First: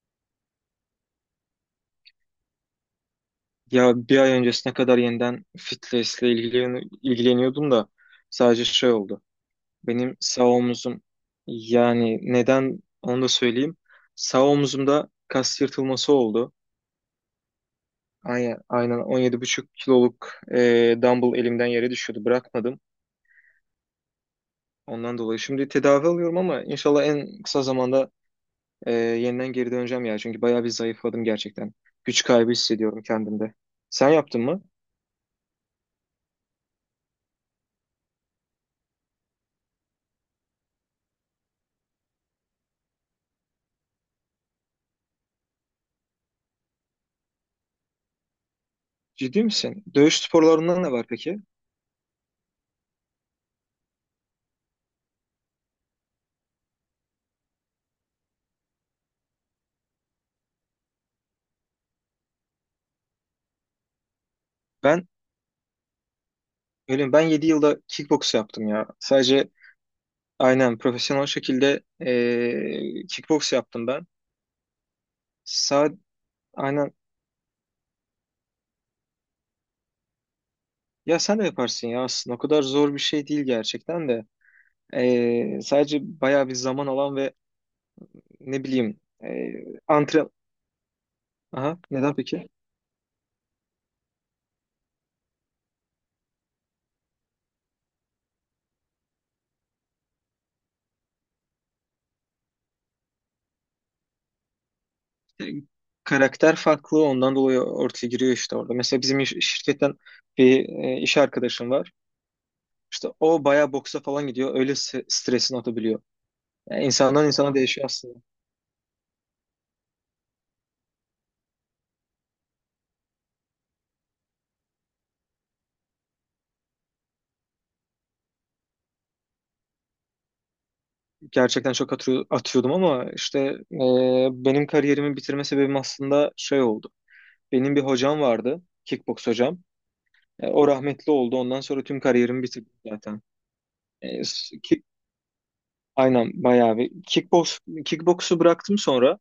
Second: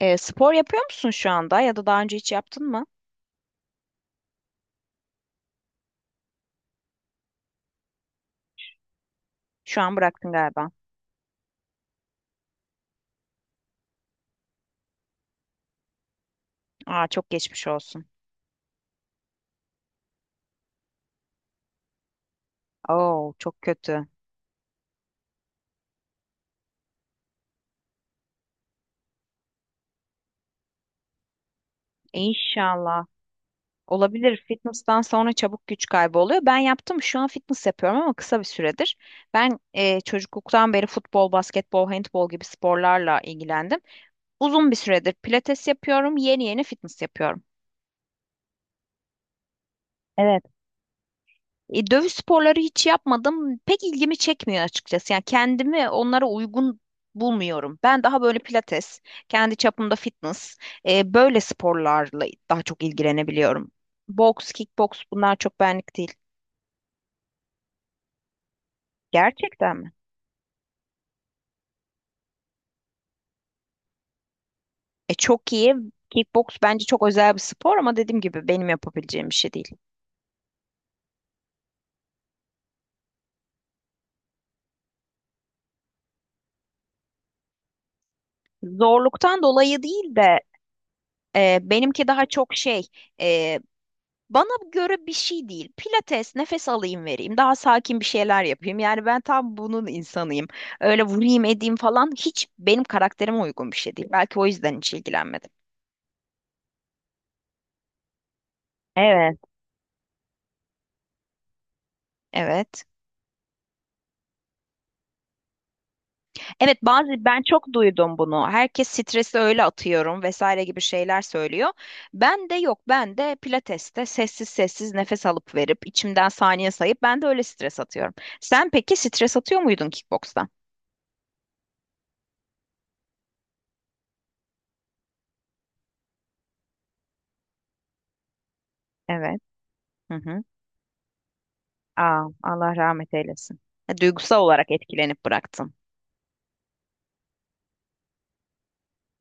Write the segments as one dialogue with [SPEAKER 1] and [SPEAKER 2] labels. [SPEAKER 1] Spor yapıyor musun şu anda ya da daha önce hiç yaptın mı?
[SPEAKER 2] Ya bir ay öncesine kadar yeniden fitness'le ilgileniyordum da sadece şey oldu.
[SPEAKER 1] Şu an
[SPEAKER 2] Benim
[SPEAKER 1] bıraktın
[SPEAKER 2] sağ
[SPEAKER 1] galiba.
[SPEAKER 2] omuzum, yani neden onu da söyleyeyim. Sağ omuzumda kas yırtılması oldu.
[SPEAKER 1] Aa, çok geçmiş olsun.
[SPEAKER 2] Aynen, aynen 17,5 kiloluk dumbbell elimden yere düşüyordu. Bırakmadım.
[SPEAKER 1] Oo, çok kötü.
[SPEAKER 2] Ondan dolayı şimdi tedavi alıyorum ama inşallah en kısa zamanda yeniden geri döneceğim ya. Çünkü bayağı bir zayıfladım gerçekten. Güç kaybı hissediyorum
[SPEAKER 1] İnşallah.
[SPEAKER 2] kendimde. Sen yaptın
[SPEAKER 1] Olabilir.
[SPEAKER 2] mı?
[SPEAKER 1] Fitness'tan sonra çabuk güç kaybı oluyor. Ben yaptım. Şu an fitness yapıyorum ama kısa bir süredir. Ben çocukluktan beri futbol, basketbol, handbol gibi sporlarla ilgilendim. Uzun bir süredir pilates yapıyorum. Yeni yeni fitness yapıyorum.
[SPEAKER 2] Ciddi misin? Dövüş
[SPEAKER 1] Evet.
[SPEAKER 2] sporlarından ne var peki?
[SPEAKER 1] Dövüş sporları hiç yapmadım. Pek ilgimi çekmiyor açıkçası. Yani kendimi onlara uygun bulmuyorum. Ben daha böyle pilates, kendi çapımda fitness, böyle sporlarla daha çok ilgilenebiliyorum. Boks, kickboks
[SPEAKER 2] Ben
[SPEAKER 1] bunlar çok benlik değil.
[SPEAKER 2] Öyle mi? Ben 7 yılda kickboks yaptım ya. Sadece
[SPEAKER 1] Gerçekten mi?
[SPEAKER 2] aynen profesyonel şekilde kickboks yaptım ben.
[SPEAKER 1] E, çok iyi.
[SPEAKER 2] Sa
[SPEAKER 1] Kickboks bence
[SPEAKER 2] aynen
[SPEAKER 1] çok özel bir spor ama dediğim gibi benim yapabileceğim bir şey değil.
[SPEAKER 2] ya sen de yaparsın ya aslında. O kadar zor bir şey değil gerçekten de. Sadece bayağı bir zaman alan ve ne bileyim
[SPEAKER 1] Zorluktan dolayı değil
[SPEAKER 2] antre...
[SPEAKER 1] de
[SPEAKER 2] Aha
[SPEAKER 1] benimki
[SPEAKER 2] neden
[SPEAKER 1] daha
[SPEAKER 2] peki?
[SPEAKER 1] çok şey. e, Bana göre bir şey değil. Pilates, nefes alayım vereyim, daha sakin bir şeyler yapayım. Yani ben tam bunun insanıyım. Öyle vurayım edeyim falan hiç benim karakterime uygun bir şey değil. Belki o yüzden hiç
[SPEAKER 2] E,
[SPEAKER 1] ilgilenmedim.
[SPEAKER 2] Karakter farklı, ondan dolayı ortaya giriyor işte orada. Mesela bizim
[SPEAKER 1] Evet.
[SPEAKER 2] şirketten bir iş arkadaşım var.
[SPEAKER 1] Evet.
[SPEAKER 2] İşte o bayağı boksa falan gidiyor. Öyle stresini atabiliyor.
[SPEAKER 1] Evet,
[SPEAKER 2] Yani
[SPEAKER 1] bazı
[SPEAKER 2] insandan
[SPEAKER 1] ben
[SPEAKER 2] insana
[SPEAKER 1] çok
[SPEAKER 2] değişiyor.
[SPEAKER 1] duydum bunu. Herkes stresi öyle atıyorum vesaire gibi şeyler söylüyor. Ben de yok. Ben de pilateste sessiz sessiz nefes alıp verip içimden saniye sayıp ben de öyle stres atıyorum. Sen peki stres atıyor muydun kickbokstan?
[SPEAKER 2] Gerçekten çok atıyordum ama işte e, benim kariyerimi bitirme sebebim aslında şey oldu. Benim bir hocam vardı, kickboks
[SPEAKER 1] Evet.
[SPEAKER 2] hocam.
[SPEAKER 1] Hı hı.
[SPEAKER 2] O rahmetli oldu. Ondan sonra tüm
[SPEAKER 1] Aa,
[SPEAKER 2] kariyerimi bitirdim
[SPEAKER 1] Allah rahmet
[SPEAKER 2] zaten.
[SPEAKER 1] eylesin. E,
[SPEAKER 2] E,
[SPEAKER 1] duygusal
[SPEAKER 2] s-
[SPEAKER 1] olarak
[SPEAKER 2] ki-
[SPEAKER 1] etkilenip bıraktın.
[SPEAKER 2] aynen bayağı bir kickboksu bıraktım, sonra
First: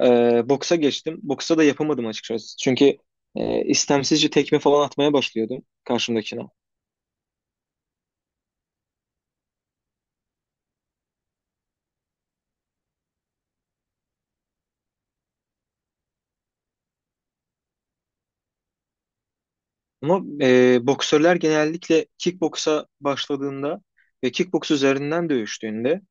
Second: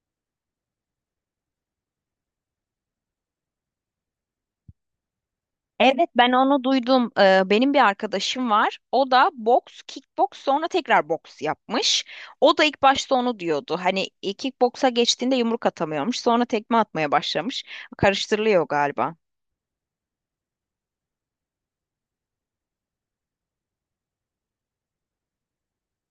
[SPEAKER 2] boksa geçtim. Boksa da yapamadım açıkçası. Çünkü istemsizce tekme falan atmaya başlıyordum
[SPEAKER 1] Evet, ben
[SPEAKER 2] karşımdakine.
[SPEAKER 1] onu duydum. Benim bir arkadaşım var. O da boks, kickboks sonra tekrar boks yapmış. O da ilk başta onu diyordu. Hani kickboksa geçtiğinde yumruk atamıyormuş. Sonra tekme atmaya başlamış. Karıştırılıyor galiba.
[SPEAKER 2] Ama boksörler genellikle kickboksa başladığında ve kickboks üzerinden dövüştüğünde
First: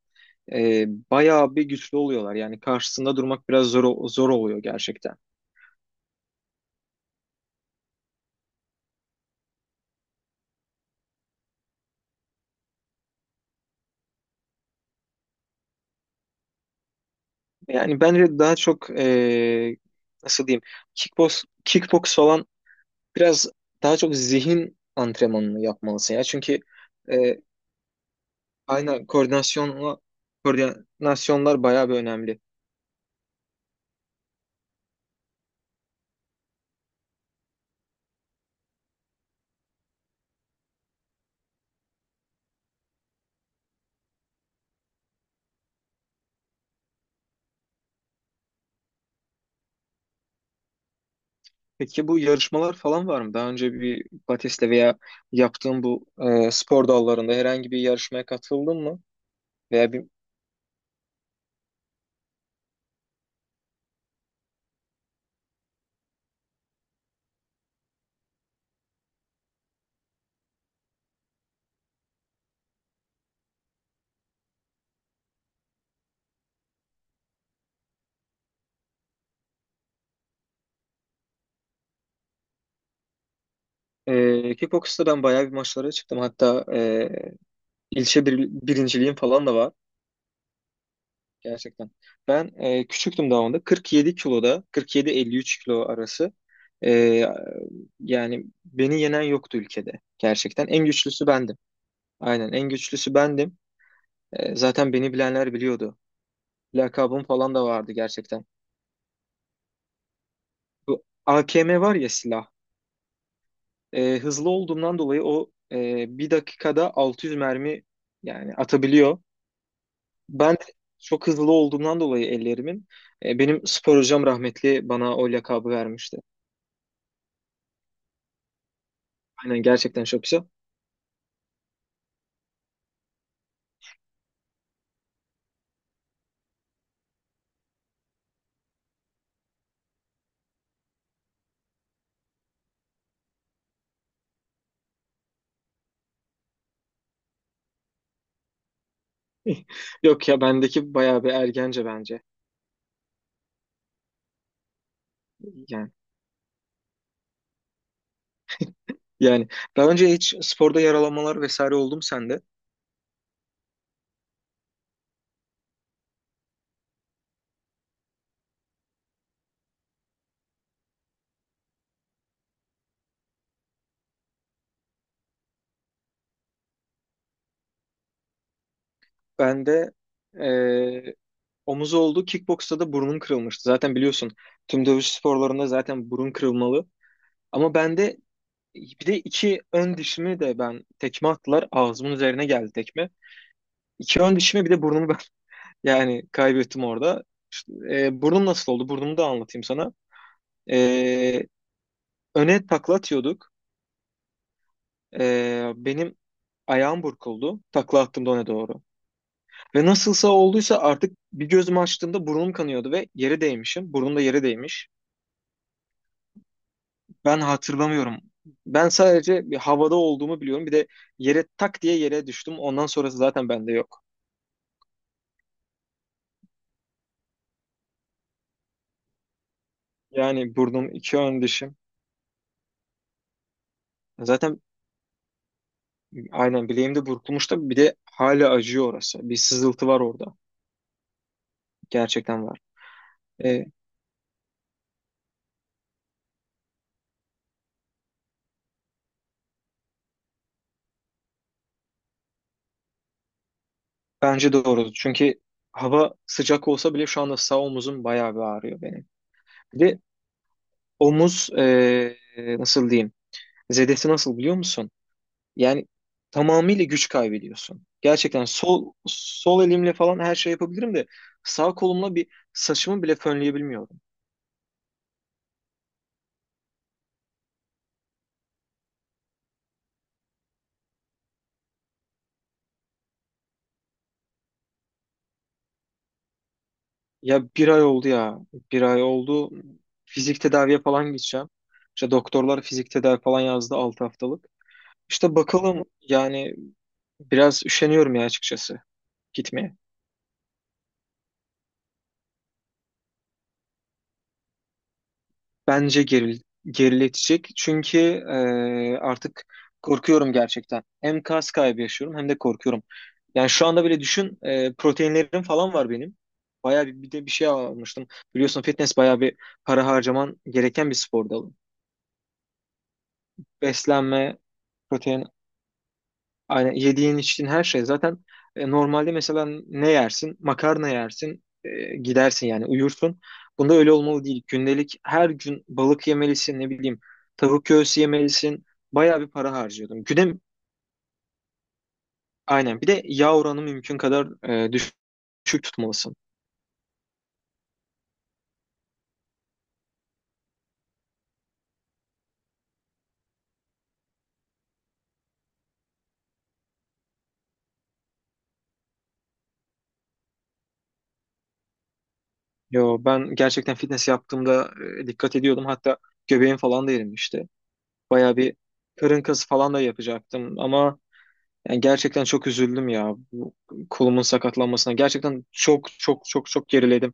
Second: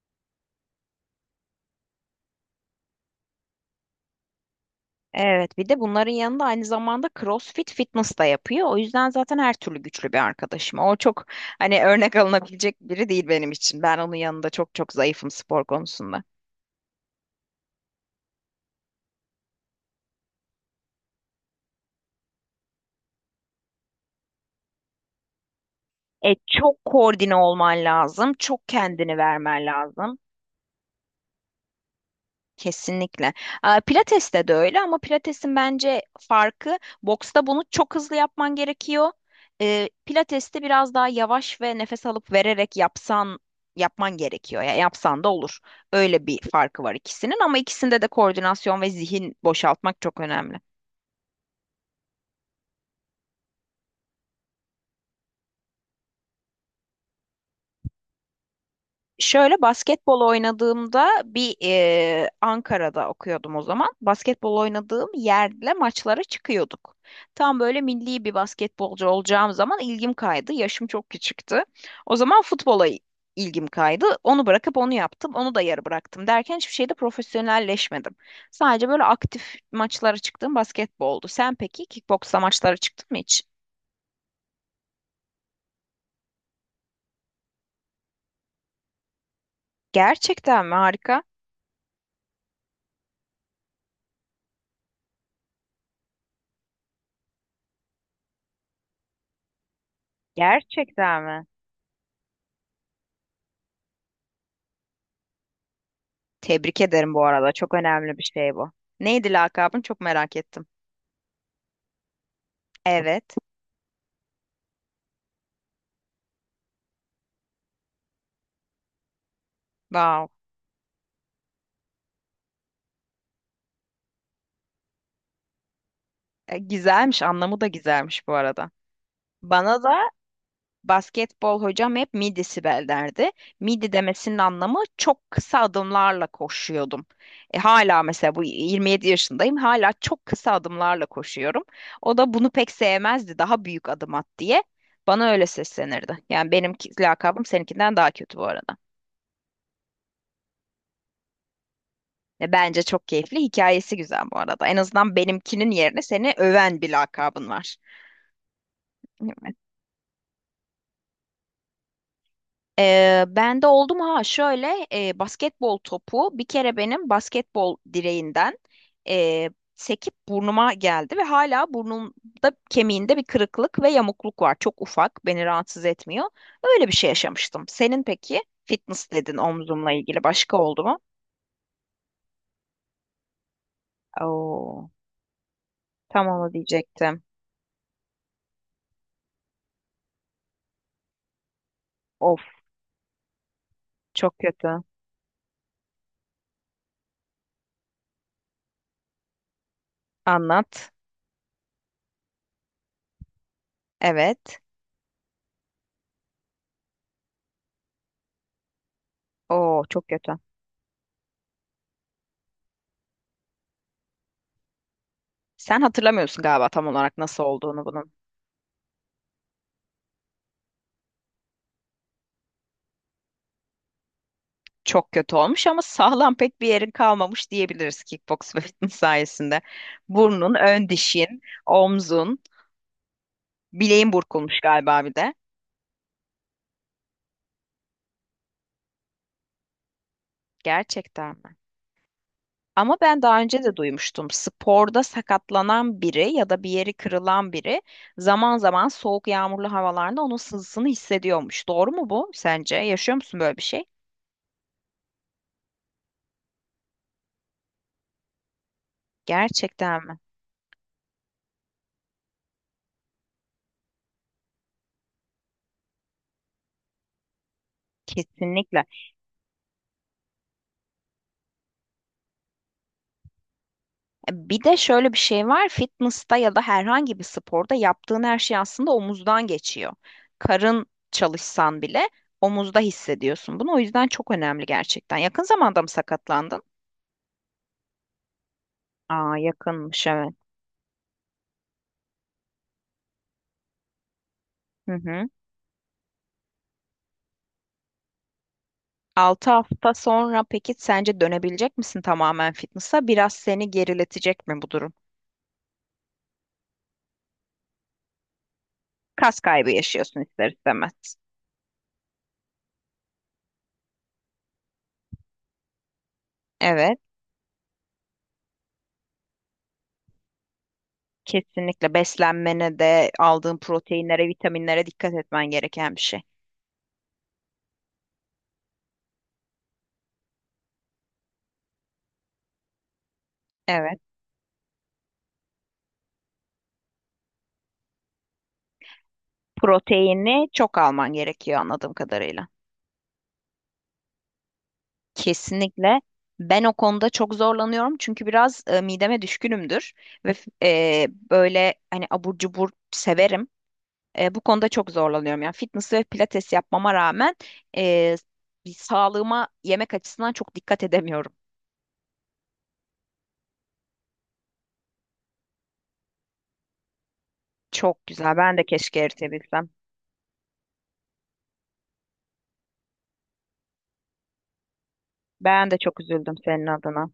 [SPEAKER 2] e, bayağı bir güçlü oluyorlar. Yani karşısında durmak biraz zor zor oluyor gerçekten.
[SPEAKER 1] Evet, bir de bunların yanında aynı zamanda CrossFit fitness da yapıyor. O yüzden zaten her türlü güçlü bir arkadaşım. O çok hani örnek alınabilecek biri değil benim için. Ben onun yanında çok çok zayıfım spor konusunda.
[SPEAKER 2] Yani bence daha çok, nasıl diyeyim, kickbox falan biraz daha çok zihin antrenmanını yapmalısın ya.
[SPEAKER 1] E,
[SPEAKER 2] Çünkü
[SPEAKER 1] çok koordine
[SPEAKER 2] e,
[SPEAKER 1] olman lazım. Çok
[SPEAKER 2] aynen
[SPEAKER 1] kendini vermen lazım.
[SPEAKER 2] koordinasyonlar bayağı bir önemli.
[SPEAKER 1] Kesinlikle. Aa, Pilates'te de öyle ama Pilates'in bence farkı boksta bunu çok hızlı yapman gerekiyor. Pilates'te biraz daha yavaş ve nefes alıp vererek yapsan yapman gerekiyor. Ya yapsan da olur. Öyle bir farkı var ikisinin ama ikisinde de koordinasyon ve zihin boşaltmak çok önemli.
[SPEAKER 2] Peki bu yarışmalar falan var mı? Daha önce bir Batiste veya yaptığın bu spor dallarında herhangi bir yarışmaya katıldın mı?
[SPEAKER 1] Şöyle
[SPEAKER 2] Veya bir
[SPEAKER 1] basketbol oynadığımda bir Ankara'da okuyordum o zaman. Basketbol oynadığım yerle maçlara çıkıyorduk. Tam böyle milli bir basketbolcu olacağım zaman ilgim kaydı. Yaşım çok küçüktü. O zaman futbola ilgim kaydı. Onu bırakıp onu yaptım. Onu da yarı bıraktım derken hiçbir şeyde profesyonelleşmedim. Sadece böyle aktif maçlara çıktığım basketboldu. Sen peki kickboksla maçlara çıktın mı hiç?
[SPEAKER 2] kickbox'ta ben bayağı bir maçlara çıktım. Hatta İlçe birinciliğim falan da var
[SPEAKER 1] Gerçekten mi? Harika.
[SPEAKER 2] gerçekten. Ben küçüktüm daha onda. 47 kiloda, 47-53 kilo arası. E, yani beni yenen yoktu ülkede gerçekten. En
[SPEAKER 1] Gerçekten
[SPEAKER 2] güçlüsü
[SPEAKER 1] mi?
[SPEAKER 2] bendim. Aynen en güçlüsü bendim. Zaten beni bilenler biliyordu.
[SPEAKER 1] Tebrik ederim
[SPEAKER 2] Lakabım
[SPEAKER 1] bu arada.
[SPEAKER 2] falan da
[SPEAKER 1] Çok
[SPEAKER 2] vardı
[SPEAKER 1] önemli bir
[SPEAKER 2] gerçekten.
[SPEAKER 1] şey bu. Neydi lakabın? Çok merak ettim.
[SPEAKER 2] Bu AKM var ya, silah.
[SPEAKER 1] Evet.
[SPEAKER 2] Hızlı olduğumdan dolayı, o bir dakikada 600 mermi yani atabiliyor.
[SPEAKER 1] Wow.
[SPEAKER 2] Ben de çok hızlı olduğumdan dolayı ellerimin, benim spor hocam rahmetli bana o lakabı vermişti.
[SPEAKER 1] E, güzelmiş. Anlamı da güzelmiş bu arada.
[SPEAKER 2] Aynen,
[SPEAKER 1] Bana
[SPEAKER 2] gerçekten
[SPEAKER 1] da
[SPEAKER 2] çok güzel.
[SPEAKER 1] basketbol hocam hep midi Sibel derdi. Midi demesinin anlamı çok kısa adımlarla koşuyordum. E, hala mesela bu 27 yaşındayım. Hala çok kısa adımlarla koşuyorum. O da bunu pek sevmezdi. Daha büyük adım at diye. Bana öyle seslenirdi. Yani benim ki- lakabım seninkinden daha kötü bu arada.
[SPEAKER 2] Yok ya, bendeki bayağı bir ergence bence.
[SPEAKER 1] Ve bence çok keyifli. Hikayesi güzel bu arada. En azından benimkinin
[SPEAKER 2] Yani
[SPEAKER 1] yerine seni öven bir lakabın var.
[SPEAKER 2] yani
[SPEAKER 1] Evet.
[SPEAKER 2] daha önce hiç sporda yaralanmalar vesaire oldu mu sende?
[SPEAKER 1] Ben de oldum ha şöyle basketbol topu bir kere benim basketbol direğinden e, sekip burnuma geldi ve hala burnumda kemiğinde bir kırıklık ve yamukluk var. Çok ufak, beni rahatsız etmiyor. Öyle bir şey yaşamıştım. Senin peki fitness dedin
[SPEAKER 2] Bende
[SPEAKER 1] omzumla ilgili başka oldu mu?
[SPEAKER 2] e, omuz oldu. Kickboksta da burnum kırılmıştı. Zaten biliyorsun, tüm
[SPEAKER 1] Oo,
[SPEAKER 2] dövüş sporlarında zaten
[SPEAKER 1] tam
[SPEAKER 2] burun
[SPEAKER 1] onu
[SPEAKER 2] kırılmalı.
[SPEAKER 1] diyecektim.
[SPEAKER 2] Ama bende bir de iki ön dişimi de ben, tekme attılar. Ağzımın
[SPEAKER 1] Of,
[SPEAKER 2] üzerine geldi tekme. İki ön
[SPEAKER 1] çok
[SPEAKER 2] dişimi bir de
[SPEAKER 1] kötü.
[SPEAKER 2] burnumu, yani kaybettim orada. İşte, burnum nasıl oldu? Burnumu da anlatayım sana.
[SPEAKER 1] Anlat.
[SPEAKER 2] E, öne takla atıyorduk.
[SPEAKER 1] Evet.
[SPEAKER 2] Benim ayağım burkuldu, takla attığımda öne doğru.
[SPEAKER 1] Oo,
[SPEAKER 2] Ve
[SPEAKER 1] çok
[SPEAKER 2] nasılsa
[SPEAKER 1] kötü.
[SPEAKER 2] olduysa artık bir gözümü açtığımda burnum kanıyordu ve yere değmişim. Burnum da yere değmiş.
[SPEAKER 1] Sen hatırlamıyorsun galiba tam olarak
[SPEAKER 2] Ben
[SPEAKER 1] nasıl olduğunu bunun.
[SPEAKER 2] hatırlamıyorum. Ben sadece bir havada olduğumu biliyorum. Bir de yere tak diye yere düştüm. Ondan sonrası zaten bende yok.
[SPEAKER 1] Çok kötü olmuş ama sağlam pek bir yerin kalmamış diyebiliriz kickbox ve fitness sayesinde. Burnun,
[SPEAKER 2] Yani
[SPEAKER 1] ön
[SPEAKER 2] burnum, iki
[SPEAKER 1] dişin,
[SPEAKER 2] ön dişim.
[SPEAKER 1] omzun, bileğin burkulmuş
[SPEAKER 2] Zaten
[SPEAKER 1] galiba bir de.
[SPEAKER 2] aynen bileğimde burkulmuş da bir de hala acıyor orası. Bir sızıltı var orada.
[SPEAKER 1] Gerçekten mi?
[SPEAKER 2] Gerçekten var.
[SPEAKER 1] Ama ben daha önce
[SPEAKER 2] E,
[SPEAKER 1] de duymuştum. Sporda sakatlanan biri ya da bir yeri kırılan biri zaman zaman soğuk yağmurlu havalarda onun sızısını hissediyormuş. Doğru mu bu sence? Yaşıyor musun böyle bir şey?
[SPEAKER 2] bence doğru. Çünkü hava sıcak olsa bile şu anda sağ omuzum bayağı bir ağrıyor benim. Bir de
[SPEAKER 1] Gerçekten mi?
[SPEAKER 2] omuz, nasıl diyeyim? Zedesi nasıl, biliyor musun? Yani tamamıyla güç kaybediyorsun. Gerçekten
[SPEAKER 1] Kesinlikle.
[SPEAKER 2] sol elimle falan her şey yapabilirim de sağ kolumla bir saçımı bile fönleyebilmiyorum.
[SPEAKER 1] Bir de şöyle bir şey var. Fitness'ta ya da herhangi bir sporda yaptığın her şey aslında omuzdan geçiyor. Karın çalışsan bile omuzda hissediyorsun bunu. O yüzden çok önemli gerçekten. Yakın zamanda mı sakatlandın?
[SPEAKER 2] Ya bir ay oldu ya. Bir ay
[SPEAKER 1] Aa,
[SPEAKER 2] oldu.
[SPEAKER 1] yakınmış evet.
[SPEAKER 2] Fizik tedaviye falan gideceğim. İşte doktorlar fizik tedavi falan yazdı, 6 haftalık.
[SPEAKER 1] Hı hı.
[SPEAKER 2] İşte bakalım yani, biraz üşeniyorum ya açıkçası
[SPEAKER 1] 6
[SPEAKER 2] gitmeye.
[SPEAKER 1] hafta sonra peki sence dönebilecek misin tamamen fitness'a? Biraz seni geriletecek mi bu durum?
[SPEAKER 2] Bence geriletecek. Çünkü
[SPEAKER 1] Kas
[SPEAKER 2] artık
[SPEAKER 1] kaybı yaşıyorsun
[SPEAKER 2] korkuyorum
[SPEAKER 1] ister
[SPEAKER 2] gerçekten.
[SPEAKER 1] istemez.
[SPEAKER 2] Hem kas kaybı yaşıyorum, hem de korkuyorum. Yani şu anda bile düşün, proteinlerim falan var benim. Bayağı
[SPEAKER 1] Evet,
[SPEAKER 2] bir de bir şey almıştım. Biliyorsun, fitness bayağı bir para harcaman gereken bir spor dalı.
[SPEAKER 1] kesinlikle beslenmene de aldığın proteinlere,
[SPEAKER 2] Beslenme,
[SPEAKER 1] vitaminlere dikkat
[SPEAKER 2] protein
[SPEAKER 1] etmen gereken bir şey.
[SPEAKER 2] Aynen, yediğin içtiğin her şey zaten, normalde mesela ne yersin? Makarna yersin, gidersin, yani uyursun. Bunda öyle
[SPEAKER 1] Evet,
[SPEAKER 2] olmalı değil. Gündelik her gün balık yemelisin, ne bileyim, tavuk göğsü yemelisin. Bayağı bir para harcıyordum. Güne
[SPEAKER 1] proteini çok alman gerekiyor anladığım kadarıyla.
[SPEAKER 2] aynen bir de yağ oranı mümkün kadar, düşük
[SPEAKER 1] Kesinlikle.
[SPEAKER 2] tutmalısın.
[SPEAKER 1] Ben o konuda çok zorlanıyorum çünkü biraz mideme düşkünümdür ve böyle hani abur cubur severim. Bu konuda çok zorlanıyorum. Yani fitness ve pilates yapmama rağmen e, bir sağlığıma yemek açısından çok dikkat edemiyorum.
[SPEAKER 2] Yo, ben gerçekten fitness yaptığımda dikkat ediyordum. Hatta göbeğim falan da erimişti.
[SPEAKER 1] Çok güzel.
[SPEAKER 2] Bayağı bir
[SPEAKER 1] Ben de keşke
[SPEAKER 2] karın kası
[SPEAKER 1] eritebilsem.
[SPEAKER 2] falan da yapacaktım ama, yani gerçekten çok üzüldüm ya bu kolumun sakatlanmasına. Gerçekten
[SPEAKER 1] Ben de
[SPEAKER 2] çok
[SPEAKER 1] çok
[SPEAKER 2] çok
[SPEAKER 1] üzüldüm
[SPEAKER 2] çok
[SPEAKER 1] senin
[SPEAKER 2] çok
[SPEAKER 1] adına.
[SPEAKER 2] geriledim.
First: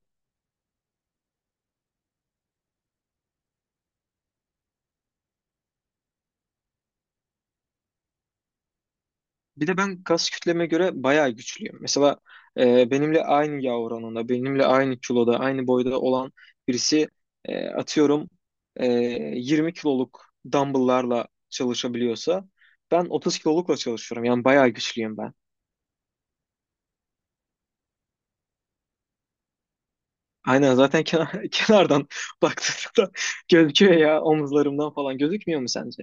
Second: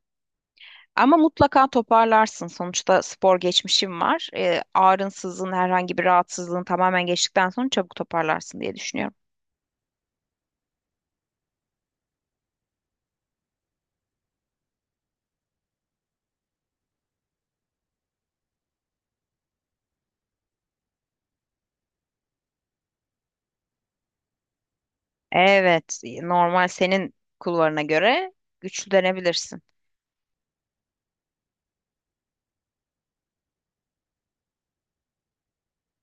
[SPEAKER 1] Ama mutlaka toparlarsın. Sonuçta spor geçmişim var. Ağrınsızlığın, herhangi bir rahatsızlığın tamamen geçtikten sonra çabuk toparlarsın diye düşünüyorum.
[SPEAKER 2] Bir de ben kas kütleme göre bayağı güçlüyüm. Mesela benimle aynı yağ oranında, benimle aynı kiloda, aynı boyda olan birisi, atıyorum, e, 20 kiloluk dumbbell'larla çalışabiliyorsa, ben 30 kilolukla çalışıyorum. Yani bayağı güçlüyüm ben.
[SPEAKER 1] Evet, normal senin kulvarına göre güçlü denebilirsin.
[SPEAKER 2] Aynen, zaten kenardan baktığında gözüküyor ya, omuzlarımdan falan gözükmüyor mu sence?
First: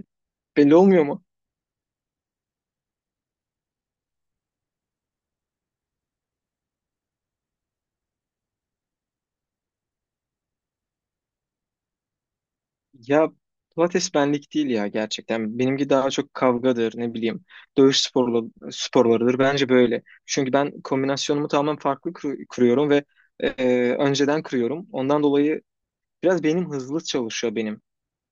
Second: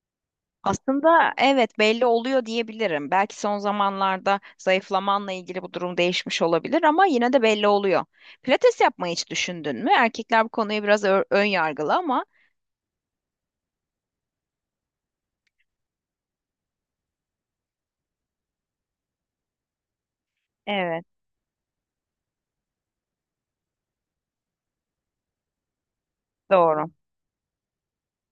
[SPEAKER 2] Belli olmuyor mu?
[SPEAKER 1] Aslında evet belli oluyor diyebilirim. Belki son zamanlarda zayıflamanla ilgili bu durum değişmiş olabilir ama yine de belli oluyor. Pilates yapmayı hiç düşündün mü? Erkekler bu konuya biraz ön yargılı ama
[SPEAKER 2] Ya, Pilates benlik değil ya gerçekten. Benimki daha çok kavgadır, ne bileyim. Dövüş sporlarıdır. Bence böyle. Çünkü ben
[SPEAKER 1] evet
[SPEAKER 2] kombinasyonumu tamamen farklı kuruyorum ve e, önceden kuruyorum. Ondan dolayı biraz benim
[SPEAKER 1] doğru.
[SPEAKER 2] hızlı çalışıyor benim.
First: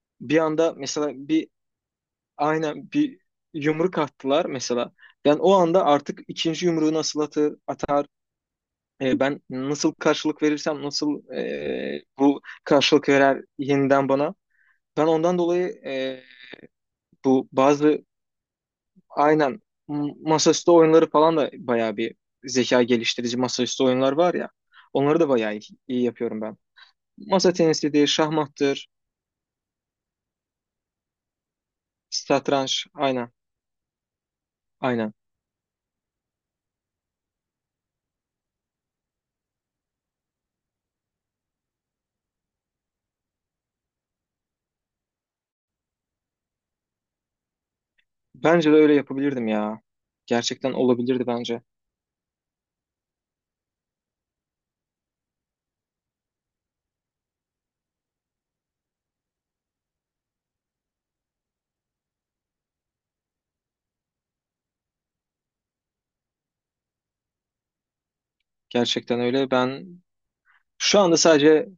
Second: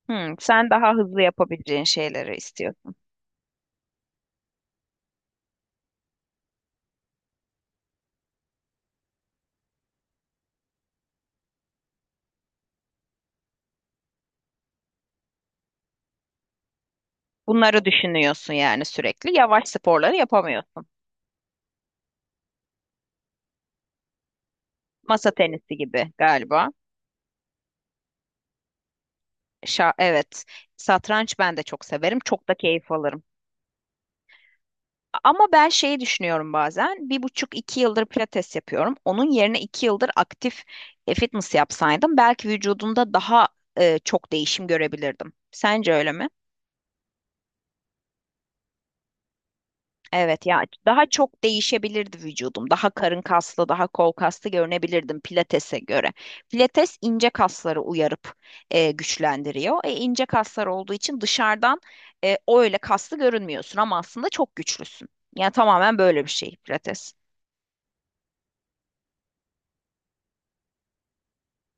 [SPEAKER 1] Hmm,
[SPEAKER 2] Bir
[SPEAKER 1] sen
[SPEAKER 2] anda
[SPEAKER 1] daha
[SPEAKER 2] mesela
[SPEAKER 1] hızlı yapabileceğin şeyleri istiyorsun.
[SPEAKER 2] bir yumruk attılar mesela. Ben o anda artık ikinci yumruğu nasıl atar, ben nasıl karşılık verirsem, nasıl bu karşılık verer yeniden bana. Ben ondan dolayı Bu
[SPEAKER 1] Bunları
[SPEAKER 2] bazı
[SPEAKER 1] düşünüyorsun yani sürekli.
[SPEAKER 2] aynen
[SPEAKER 1] Yavaş
[SPEAKER 2] m-
[SPEAKER 1] sporları
[SPEAKER 2] masaüstü
[SPEAKER 1] yapamıyorsun.
[SPEAKER 2] oyunları falan da bayağı bir zeka geliştirici masaüstü oyunlar var ya. Onları
[SPEAKER 1] Masa
[SPEAKER 2] da bayağı
[SPEAKER 1] tenisi gibi
[SPEAKER 2] iyi yapıyorum ben.
[SPEAKER 1] galiba.
[SPEAKER 2] Masa tenisidir, şahmattır,
[SPEAKER 1] Şa evet. Satranç ben de çok severim. Çok da
[SPEAKER 2] satranç,
[SPEAKER 1] keyif alırım.
[SPEAKER 2] aynen, aynen.
[SPEAKER 1] Ama ben şeyi düşünüyorum bazen. Bir buçuk iki yıldır pilates yapıyorum. Onun yerine iki yıldır aktif fitness yapsaydım belki vücudumda daha çok değişim görebilirdim. Sence öyle mi?
[SPEAKER 2] Bence de öyle yapabilirdim ya.
[SPEAKER 1] Evet ya,
[SPEAKER 2] Gerçekten
[SPEAKER 1] daha
[SPEAKER 2] olabilirdi
[SPEAKER 1] çok
[SPEAKER 2] bence.
[SPEAKER 1] değişebilirdi vücudum. Daha karın kaslı, daha kol kaslı görünebilirdim pilatese göre. Pilates ince kasları uyarıp güçlendiriyor. E, ince kaslar olduğu için dışarıdan öyle kaslı görünmüyorsun ama aslında çok güçlüsün. Yani tamamen böyle bir şey pilates.
[SPEAKER 2] Gerçekten öyle. Ben şu anda sadece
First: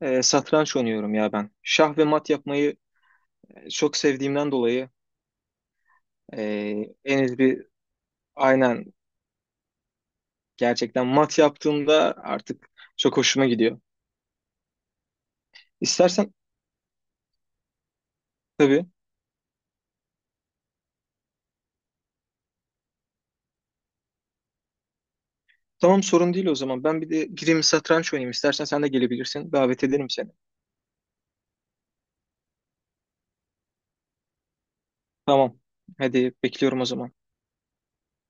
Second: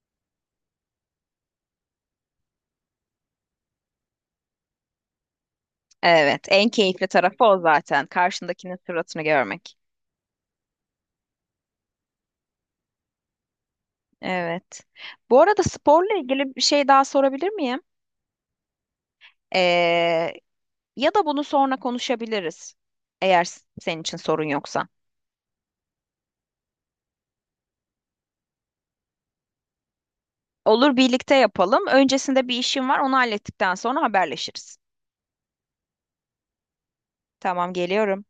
[SPEAKER 2] satranç oynuyorum ya ben. Şah ve mat yapmayı çok sevdiğimden dolayı,
[SPEAKER 1] Evet, en
[SPEAKER 2] e,
[SPEAKER 1] keyifli
[SPEAKER 2] en az
[SPEAKER 1] tarafı o
[SPEAKER 2] bir
[SPEAKER 1] zaten. Karşındakinin
[SPEAKER 2] aynen,
[SPEAKER 1] suratını görmek.
[SPEAKER 2] gerçekten mat yaptığımda artık çok hoşuma gidiyor.
[SPEAKER 1] Evet. Bu arada sporla
[SPEAKER 2] İstersen
[SPEAKER 1] ilgili bir şey daha sorabilir miyim?
[SPEAKER 2] Tabii.
[SPEAKER 1] E, ya da bunu sonra konuşabiliriz. Eğer senin için sorun yoksa.
[SPEAKER 2] Tamam, sorun değil o zaman. Ben bir de gireyim satranç oynayayım. İstersen sen de gelebilirsin. Davet ederim seni.
[SPEAKER 1] Olur, birlikte yapalım. Öncesinde bir işim var, onu hallettikten sonra haberleşiriz.
[SPEAKER 2] Tamam. Hadi bekliyorum o zaman.
[SPEAKER 1] Tamam, geliyorum.